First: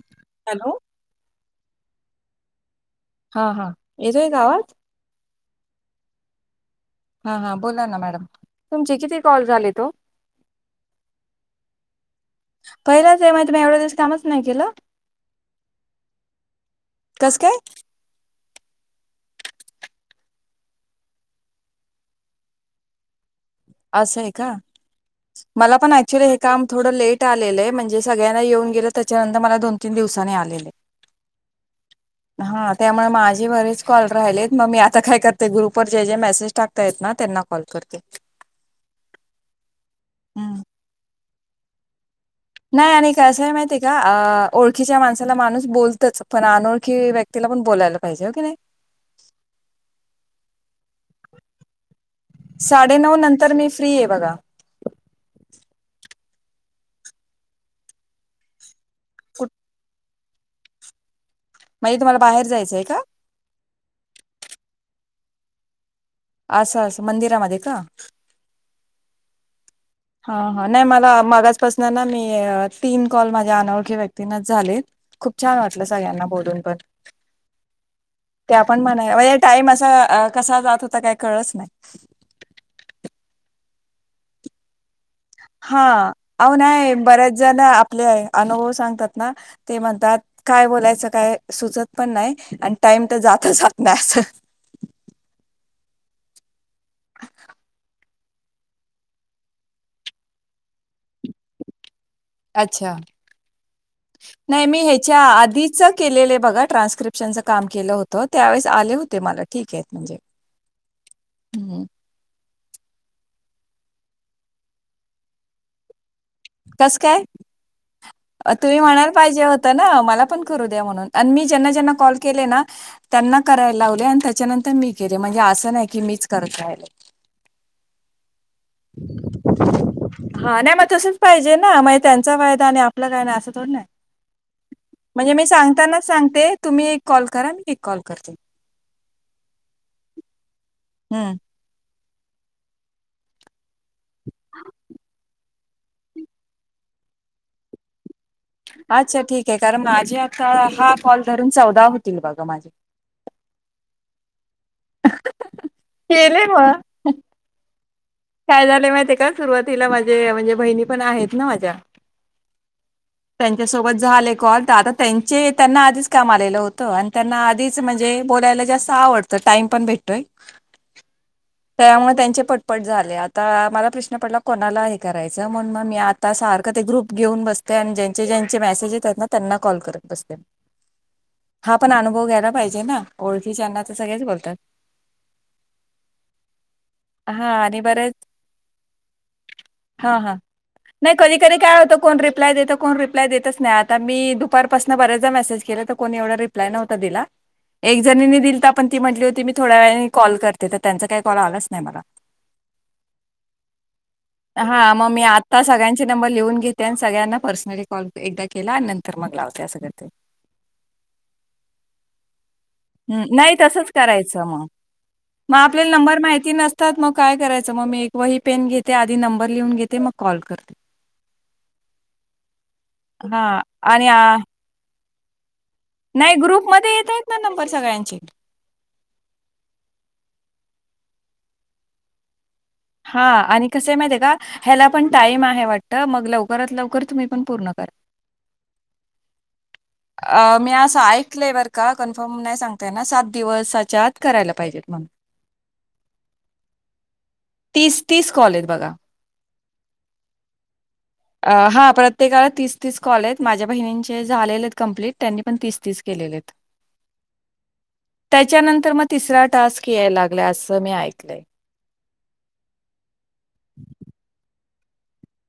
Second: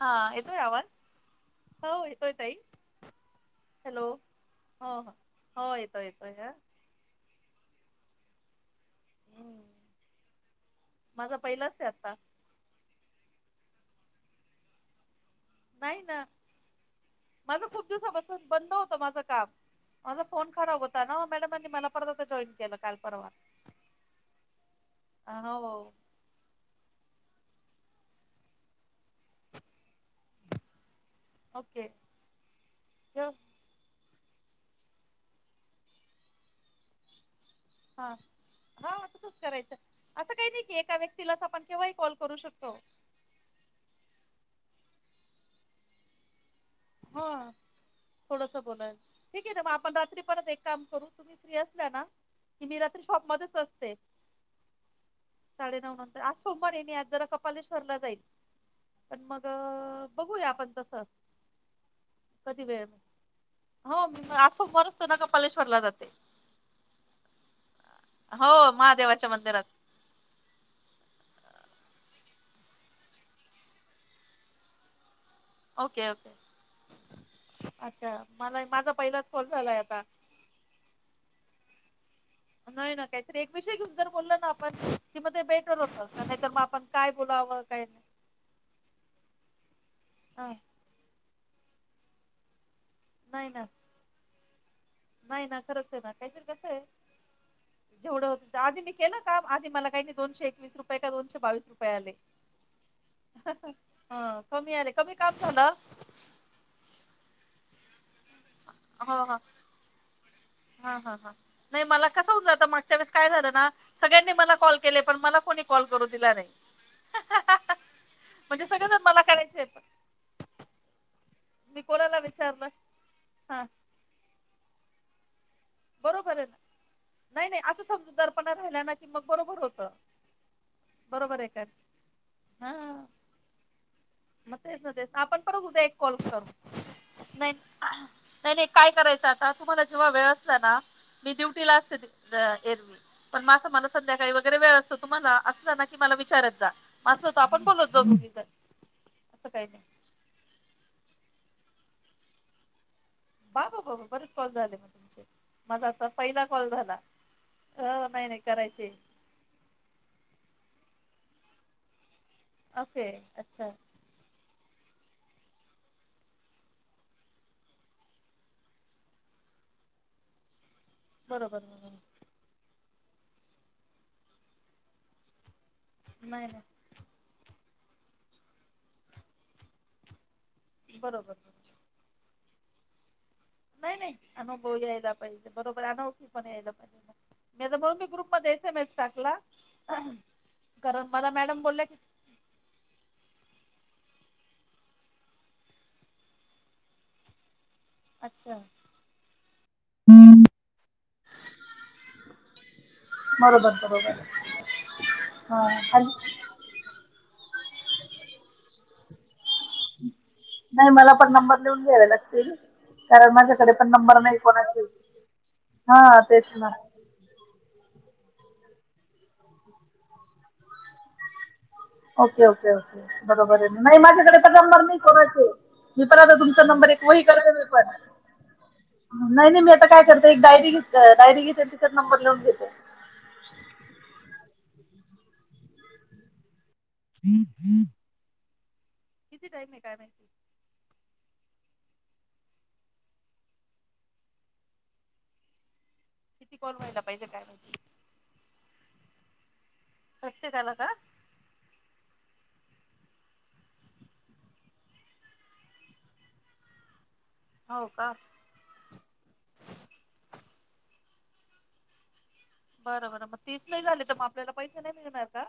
हा, येतोय हॅलो आवाज? हो, येतोय ताई. हा हा हॅलो? येतोय का आवाज हो हो, येतोय, येतोय, हा. हा हा, बोला ना मॅडम. तुमचे किती कॉल झालेत ओ? माझा पहिलाच ये आता पहिलाच [unintelligible] आहे, मग तुम्ही एवढ्या दिवस कामच नाही केलं? नाही ना, कसं काय माझं खूप दिवसापसून बंद होत माझं काम. माझा फोन खराब होता ना, मॅडमानी मला परत जॉईन केलं, काल, परवा. असं आहे का? मला पण क्चुली हे काम थोडं लेट आलेलं आहे, म्हणजे सगळ्यांना येऊन गेलं, त्याच्यानंतर मला दोन तीन दिवसाांनी आलेलं. ओके. हा, त्यामुळे माझे बरेच कॉल राहिलेत, मग मी आता काय करते, ग्रुपवर जे जे मेसेज टाकतात ना, त्यांना कॉल करते हा. हा, तसंच करायचं. असं काही हम्म. नाही की, एका व्यक्तीलाच आपण केव्हाही कॉल करू शकतो. नाही आणि का असं आहे माहितीय का, ओळखीच्या माणसाला माणूस बोलतच, पण अनोळखी की, व्यक्तीला पण बोलायला पाहिजे, होय की नाही? ठीक आहे ना, मग आपण रात्री परत एक कॉल करू, तुम्ही फ्री असताय ना? साडे नऊ नंतर, मी फ्री आहे बघा. साडेनऊ नंतर, आज सोमवारी आहे मी आज जरा कपालेश्वरला जाईल. पण मग, बघूया आपण तस [unintelligible] कधी वेळ, का? हो, आज सोमवार असतो ना, कपालेश्वरला जाते. असं असं, मंदिरामध्ये का? हो, महादेवाच्या मंदिरात. हा हा, नाही मला, मगाजपासन ना मी, तीन कॉल माझ्या अनोळख्या व्यक्तींनाच झालेत. खूप छान वाटलं, सगळ्यांना बोलून पण ते आपण म्हणाय, म्हजे टाइम असा कसा जात होता काही कळलच नाही. नाही ना, काहीतरी एक विषय घेऊन जर बोलल ना आपण हा, अहो नाही बऱ्याच जण आपले अनुभव सांगतात ना. ते म्हणतात काय बोलायचं काय सुचत पण नाही आणि टाइम तर जातचत नाहीं. नाही ना खरंच आहे ना काहीतर कसं आहे. [unintelligible] जेवढं हो आधी मी केलं का आधी मला काही दोनशे एकवीस रुपये का दोनशे बावीस रुपये आले. अच्छा! नाही मी ह्याच्या आधीच केलेलं बघा ट्रान्क्रिप्शनच काम केलं हों त त्यावेेळेस आले होते मला ठीक आहे म्हणजे हम्. कस होत आता मागच्या वेळेस काय झालं ना सगळ्यांनी मला कॉल केले पण मला कोणी कॉल करू दिला नाही. कस काय तुम्ही म्हणायला पाहिजे होत ना मला पण करू द्या म्हणून, आणि मी ज्यांना-ज्यानां काॅल केले ना त्यांना कराय लावल आणि त्याच्यानंतर मी केलं म्हणजे असं नाही की मीच बरोबर आहे, करत राहिले नाही नाही असं समजू दर्पणा राहिला ना की मग बरोबर होत. हा नाही मग तसंच पाहिजे ना मग त्यांचा फयदा आणि आपला काय नाही असं थोडी ना. म्हणजे मी सांगतानाच सांगते तुम्ही एक कॉल करा मी एक कॉल करते. नाही नाही काय करायचं आता तुम्हाला जेव्हा वेळ असला ना मी हम्म ड्युटीला असते ये पण मा असं म्हनू शकतो ना जेव्हा वेळ असतो तुम्हाला असता ना की मला विचारत जा. अस होता आपण बोलत जाऊ तिथं. अच्छा ठीक आहे कारण माझे आता हा कॉल धरून चौदा होतील बघा माझे. बा, बा, बा, बा बरेच कॉल झाले मग तुमचे माझा आता पहिला केले कॉल मग झाला नाही नाही. काय झाले माहितीे का सुरुवातीला माझे म्हणजे बहिणी पण आहेत ना माझ्या. [inaudible] त्यांच्यासोबत झाले कॉल तर आता त्यांचे त्यांना आधीच काम आलेलं होतं आणि त्यांना आधीच म्हणजे बोलायला जास्त आवडतं तर टाइम पण भेटतोय. त्यामुळे त्यांचे पटपट झाले आता मला प्रश्न पडला कोणाला हे करायच म्हणून मी मी आता सारखं ते ग्रुप घेऊन बते आणि ज्यांचे-ज्यांचे मैसेज येतात ना त्यांना कॉल करत बसते. बरोबर. हा पण अनुभव घ्यायला पाहिजे ना. ओळखीच्यांना तर नाही नाही सगळेच बोलतात अनुभव घ्यायला पाहिजे बरोबर अनोखी पण यायला पाहिजे हा मी आ आणि कोणते बरेच ग्रुप मध्येे मैसेज टाकला? हा हा, नाही कधी-कधी काय होतं कोण रिप्लाय देतो कोण रि रिप्लाय देतच नाही आता मी दुपारपासून बरेचदा मैसेज केलं तर कोणी एवढा रिप्लाय नव्हता दिला. एक जणीने दिलता पण ती म्हटली होती मी थोड्या वेळाने कॉल करते तर त्यांचा काही कॉल आलाच नाही मला. बरोबर बरोबर. हा मग मी आत्ता हा सगळ्यांचे नंबर लिहून घेत त्यांनी सगळ्यांना पर्सनली कॉल एकदा केला आणि नंतर मग लावते सगळ ते. नाही मला पण नंबर लिहून घ्यावे लागतील. कारण हम् नाही माझ्याकडे पण तसच नंबर नाही करायचं मग, कोणाचे मग आपल्याला हा नंबर तेच माहिती ना नसतात मग काय करायचं मग मी एक वही पेन घेते आधी नंबर लिहून घेते मग कॉल करते. ओके ओके, हा बरोबर आहे नाही आणि आ, माझ्याकडे तर नंबर नाही करायच. मी पण नाही आता तुमचा नंबर ग्रुपमध्ये एक येत वही आहेत ना करायलो मी नंबर पण. सगळ्यांचे. नाही नाही मी आता काय करतो एक डायरी घेत, डायरी घेत तिच्यात नंबर लिवून घेते. हा आणि कसं आहे माहिते का ह्याला पण टाइम आहे वाटत मग लवकरात लवकर तुम्ही पण पूर्ण करा. [unintelligible] किती टाइम आहे काय माहित? अ मी असं ऐकलंय बर का कन्फर्म नाही सांगताय ना सात दिवसाच्यात करायला पाहिजेत म्हण. [inaudible] किती कॉल व्हायला पाहिजे काय? तीस-तीस कॉल हायत बघा. [unintelligible] आ हा प्रत्येकाला तीस-तीस कॉल आहेत माझ्या बहिणींचे झालेले कंप्लीट त्यांनी पण तीस तीस केलेले त. [inaudible] हो का? त्याच्यानंतर म तिसरा टास्क यायला लागला असं मी ऐकलंय. बरं बरं म तीस नाही झाले तर म आपल्याला पैसे नाही मिळणार का?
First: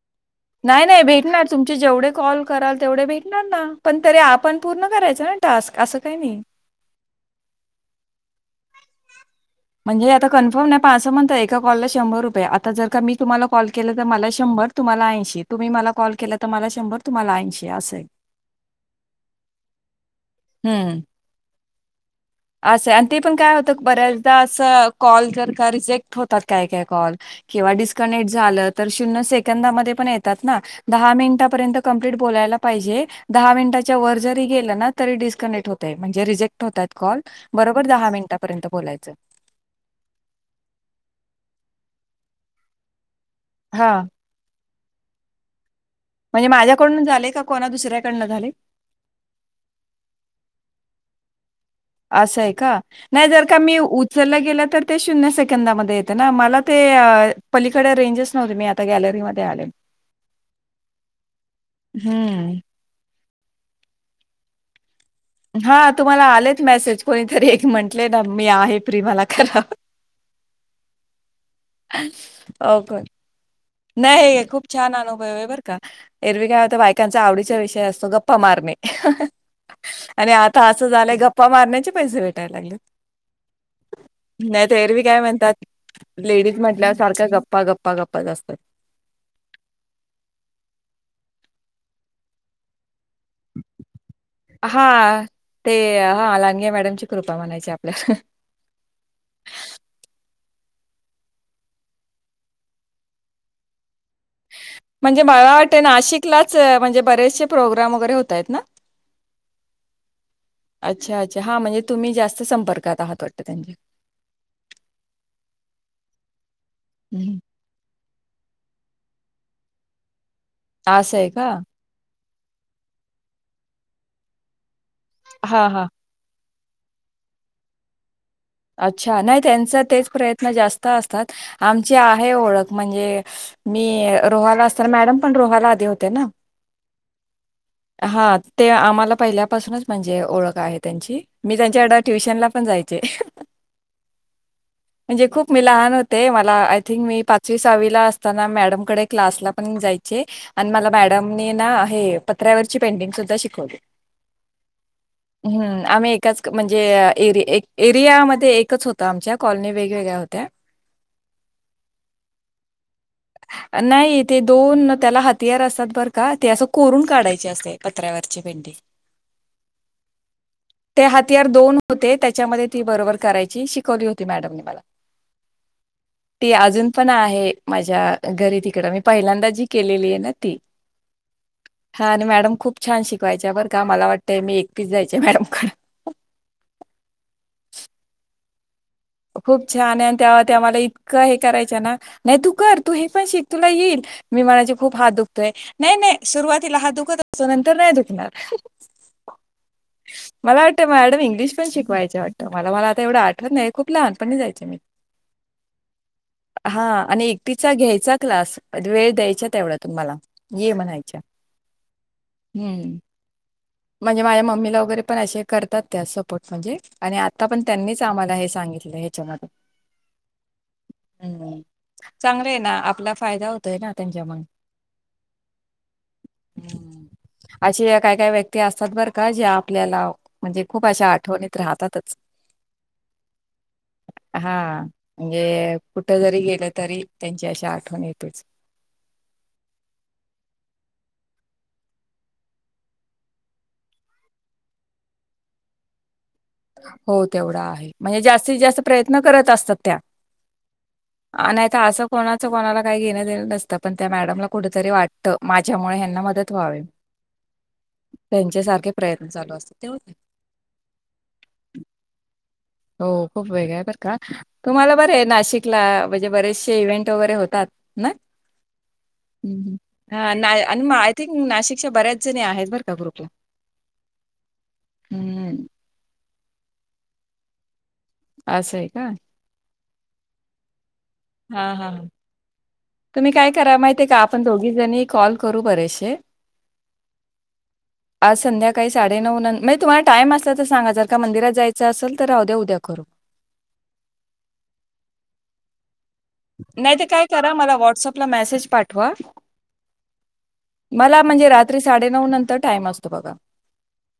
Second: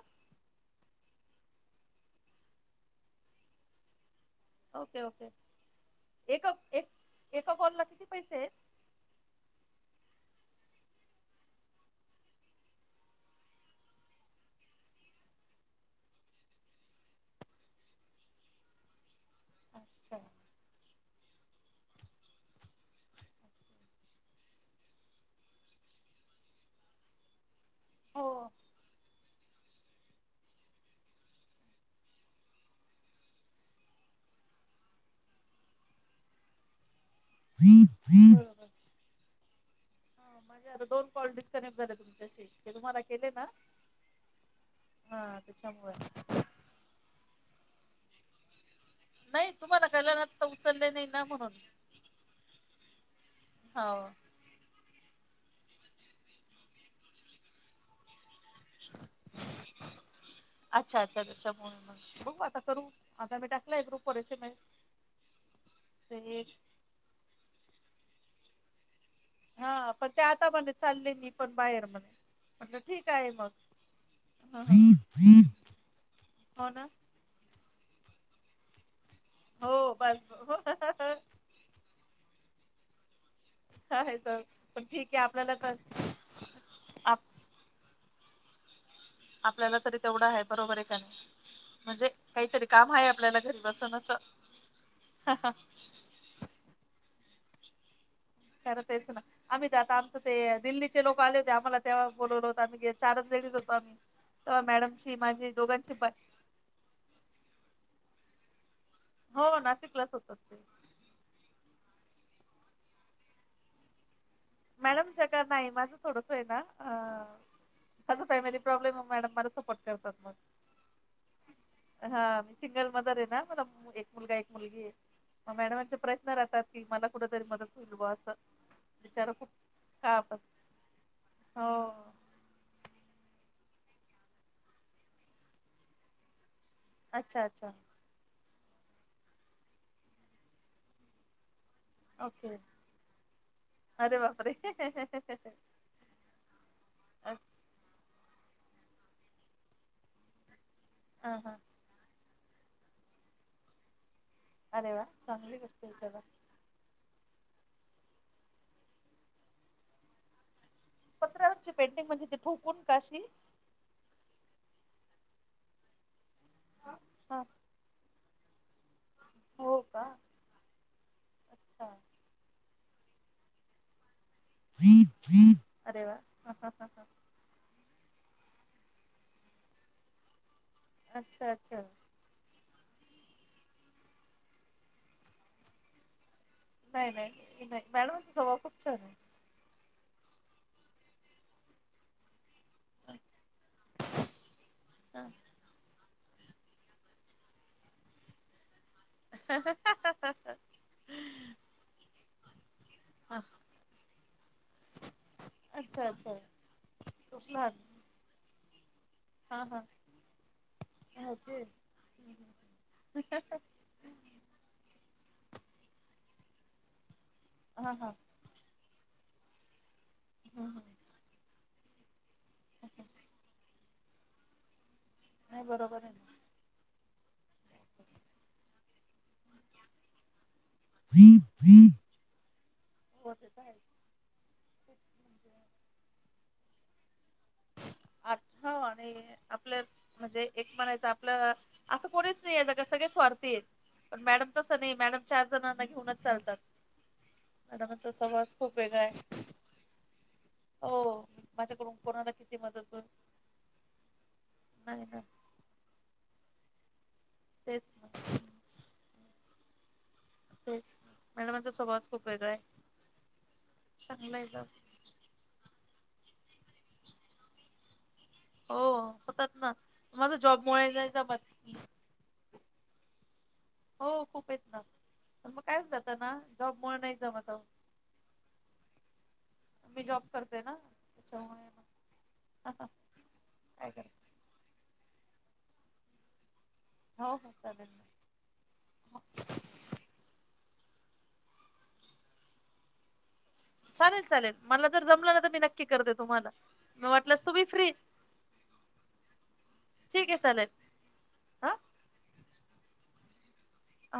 नाही नाही भेटणार तुमचे जेवढे कॉल कराल तेवढे भेटणार ना पण तरी आपण पूर्ण करायचं आ टास्क असं काही नाही. एका कॉल ला किती पैसे आहेत? म्हणजे आता कन्फर्म न्हाय पाचं म्हणत एका कॉलला शंभर रुपये आता जर का मी तुम्हाला कॉल केलं तर मला शंभर? तुम्हाला ऐंशी तुम्ही मला कॉल केला तर मला शंभर तुम्हाला ऐंशी असेल हम्म! असं आहे आणि ते पण काय होत बऱ्याचदा असं कॉल जर का रिजेक्ट होतात काय काय कॉल किंवा डिस्कनेक्ट झालं तर शून्य सेकंदामध्ये पण येतात ना? दहा मिनिटापर्यंत कंप्लीट बोलायला पाहिजे दहा मिनिटाच्या वर जरी गेलं ना तरी डिस्कनेक्ट होतय म्हणजे रिजेक्ट होतात कॉल बरोबर दहा मिनिटापर्यंत बोलायच. म्हणजे आता दोन कॉल डिस्कनेक्ट झाले तुमच्याशी ते तुम्हाला केले ना? हा! हा आमच्यामुळं. म्हणजे माझ्याकडून झाले का कोणा दुसऱ्याकडनं झाले? नाही तुम्हाला केल्याल आता उचलले नाही ना म्हणून. असं हाय का नाही जर का मी उचलला गेला तर ते शून्य सेकंदामध्ये येते ना मला पलीकड रेंजेस हो मी आता गॅलरी मध्ये आले हम्म. आता मी टाकलाय ग्रुपवर एसमस. हा तुम्हाला आलेत मेसेज कोणीतरी एक म्हंटले ना मी आहे फ्री मला करा. ह आता त्या म्हणे चालले मी पण बाहेर म्हणे म्हणलं ओके. ठीक आहे मग. नाही खूप छान अनुभव आहे बर का एरवी काय होता बायकांचा आवडीचा विषय असतो गप्पा मारणे आणि आत त असं झालंय गप्पा मारण्याचे पैसे भेटायला लागलेत. नाही तर एरवी काय म्हणतात लेडीज म्हटल्यावर सारख गप्पा गप्पा गप्पाच असतात. आपल्याला तरी तेवढं आहे बरोबर आहे का नाही? म्हणजे काहीतरी काम आहे आपल्याला घरी बसून असं हा ते हा लांडगे मॅडमची कृपा म्हणायची आपल्यावर ह. खरं तेच ना. आम्ही तर आता आमच ते दिल्लीचे लोक आले होते, आम्हाला तेव्हा बोलवल होत आम्ही चारच लेडीज होतो [inaudible] अ मॅडमची माझी दोघांची पण च म्हणजे बरेचसे प्रोग्राम वगैरे होतायत ना? हो ना शिकलच होत मी. अच्छा अच्छा हा म्हणजे तुम्ही जास्त संपर्कात आहात वाटत त्यांच्या? मॅडम जगा नाही माझं थोडंच आहे ना अ हं. माझं फॅमिली प्रॉब्लेम मॅडम मला सपोर्ट करतात मग. आसं ए का? हा... मी सिंगल मदर ए ना... मला एक मुलगा.. एक मुलगी ए... मग हां, हां. मॅडमांचे प्रश्न राहतात कि मला कुठंतरी मदत होईल बुवा असं अच्छा... नाई त्यांचा तेच प्रयत्न जास्त असतात... आमच्या आहे ओळख म्हणजे... मी रोहाला असताना... मॅडम पण रोहाला आधी होत्या ना? अच्छा अच्छा हा... ते आम्हाला पहिल्यापासूनच म्हणजे... ओळख आहे त्यांची.. मी त्यांच्याकडे ट्युशनला पण जायचे... अहं अरे बापरे... हंहंहं. म्हणजे खूप मी लहान होते... मला... आय थिंक मी पाचवी सहावीला अस असताना मॅडमकडे क्लासला पण जायचे... आणि मला मॅडमनींना... हे पत्र्यावरची पेंटिंग सुद्धा शिकवली.... हम्म आम्ही एकाच म्हणजे एरि.. ए.. एक... एरियामध्ये एकच होतं आमच्या... कॉलनी वेगवेगळ्या होत्या. पत्र्यावरची पेंटिंग म्हणजे... ती ठोकून का अशी? नाई... ते दोन... त्याला हाथियार असतात पर का... ते असं कोरून काढायची असते... पत्र्यावरची पेंटिंग. हो का? ते हाथियार दोन होते... त्याच्यामध्ये ती बरोबर करायची, शिकवली होती मॅडमने. [inaudible] ती अजून पण आहे. ज्या घरी तिकडं, मी पहिल्यांदा जी केलेली ए ना ती. असं असं. आणि मॅडम खूप छान शिकवायच्या बरं का, मला वाटतंय मी एकटीच जायचे मॅडमकड. नाई नाई... ईतकी नाई... मॅडमचा स्वभाव खूप छान ए. खूप छान ए आणि तेव्हा त्या मला इतकं हे करायच्या ना. नाई तू कर... तू हे पण शिक... तुला येईल. मी म्हणायचे खूप हात दुखतोय... नाई नाई सुरुवातीला हात दुखत असतो... नंतर नाय दुखणार हं हं. हं हं हं. मला वाटतं, मॅडम इंग्लिश पण शिकवायच्या वाटतं... मला मला आता एवढं आठवत नाई. खूप लहानपणी जायचे मी. हा आणि एकटीचा घ्यायचा क्लास. वेळ द्यायच्या तेवढ्या त्या मला, ये म्हणायच्या... हम्म. हं हं. म्हणजे माझ्या मम्मीला वगैरे पण अशे करतात त्या... सपोर्ट म्हणजे आणि आता पण त्यांनीच आम्हाला हे सांगितलं... ह्याच्या मधे हम्म.. चांगलं ए ना... आपला फायदा होतोय ना त्यांच्यामुळे नाई बरोबर ए. अशी या... काय काय व्यक्ती असतात बर का... की ज्या आपल्याला म्हणजे... खूप अशा आठवणीत राहतातच. हा... म्हणजे... म्हणजे कुठं जरी... गेलं तरी... त्यांची अशी आठवण येतेच. हो आणी आपलं... म्हणजे एक म्हणायचं आपलं... असं कोणीच नाई ए जगात... सगळे स्वार्थी हेत. पण मॅडम तसं नई... मॅडम चार जणांना घेऊनच चालतात. हो तेवढं आहे. म्हणजे जास्तीत जास्त प्रयत्न करत असतात त्या. नाय तर असं कोणाचं कोणाला काई घेणं देणं नसतं... पण त्या मॅडमला कुठं तरी वाटतं... माझ्यामुळे ह्यांना मदत व्हावी. त्यांच्या सारखे प्रयत्न चालू असतात तेव तेच मॅडमांचा स्वभावच खूप वेगळा आय. हो खूप वेगळा ये बर का तुम्हाला बरंय नाशिक ला म्हणजे बरेचसे इव्हेंट वगैरे होतात ना हूं हूं अ नाय माय थिंक नाशिकच्या बऱ्याच जणी आहेत बर त्या ग्रुपव हो खूप येत ना पण म काय होत त्यांना जॉबमुळ नाय जमत अहो असंय का मी जॉब करते ना हा हा हा तुम्ही काय करा माहितीये का आपण दोघी जणी कॉल करू बरेचसे आज संध्याकाळी साडे नऊ नं मये तुम्हाला टाइम असला तर सांगा जर का मंदिरात जायचं असल तर राहूद्या उद्या करू. चालेल चालेल मला जर जमलं ना तर मी न क्की करते तुम्हाला नाही तर म काय वाटल्यास करा तुमी मला फ्री मेसेज पाठवा. ठीकये चालेल. मला म्हणजे रात्री साडेनऊ नंतर टाईम असतो बघा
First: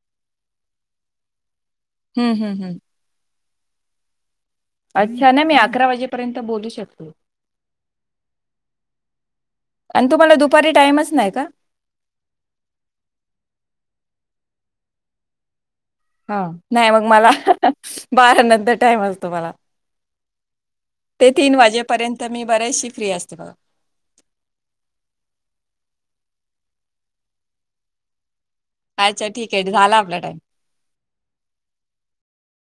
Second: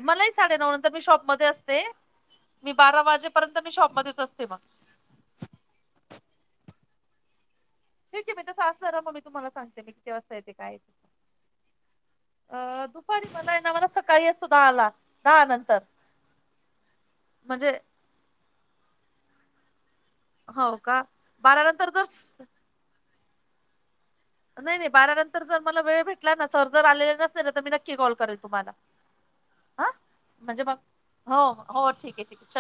मला ही साडेनऊ नंतर मी शॉपमध्ये असते हं, हं, मी हं. बारा वाजेपर्यंत मी शॉपमध्येच असते म अच्छा नाय मी अकरा वाजेपर्यंत बोलू शकते. ठीकये मी तस असलं म मी तुम्हाला सांगते मी आणि किती तुम्हाला वाजता येते दुपारी काय टाईमच नाही का? ते अ दुपारी मला ये ना मला सकाळी असतो दहाला दहा नंतर हा नाय मग मला बारा नंतर टाईम असतो मला ते तीन वाजेपर्यंत मी बऱ्याचशी फ्री असते बघा नाय नाय बारा नंतर जर मला वेळ भेटला ना सर जर आलेले नसले ना तर मी नक्की कॉल करेल तुम्हाला अच्छा ठीकये झाला आपला टाईम. म्हणजे मग हो हो ठीकये ठीकये चल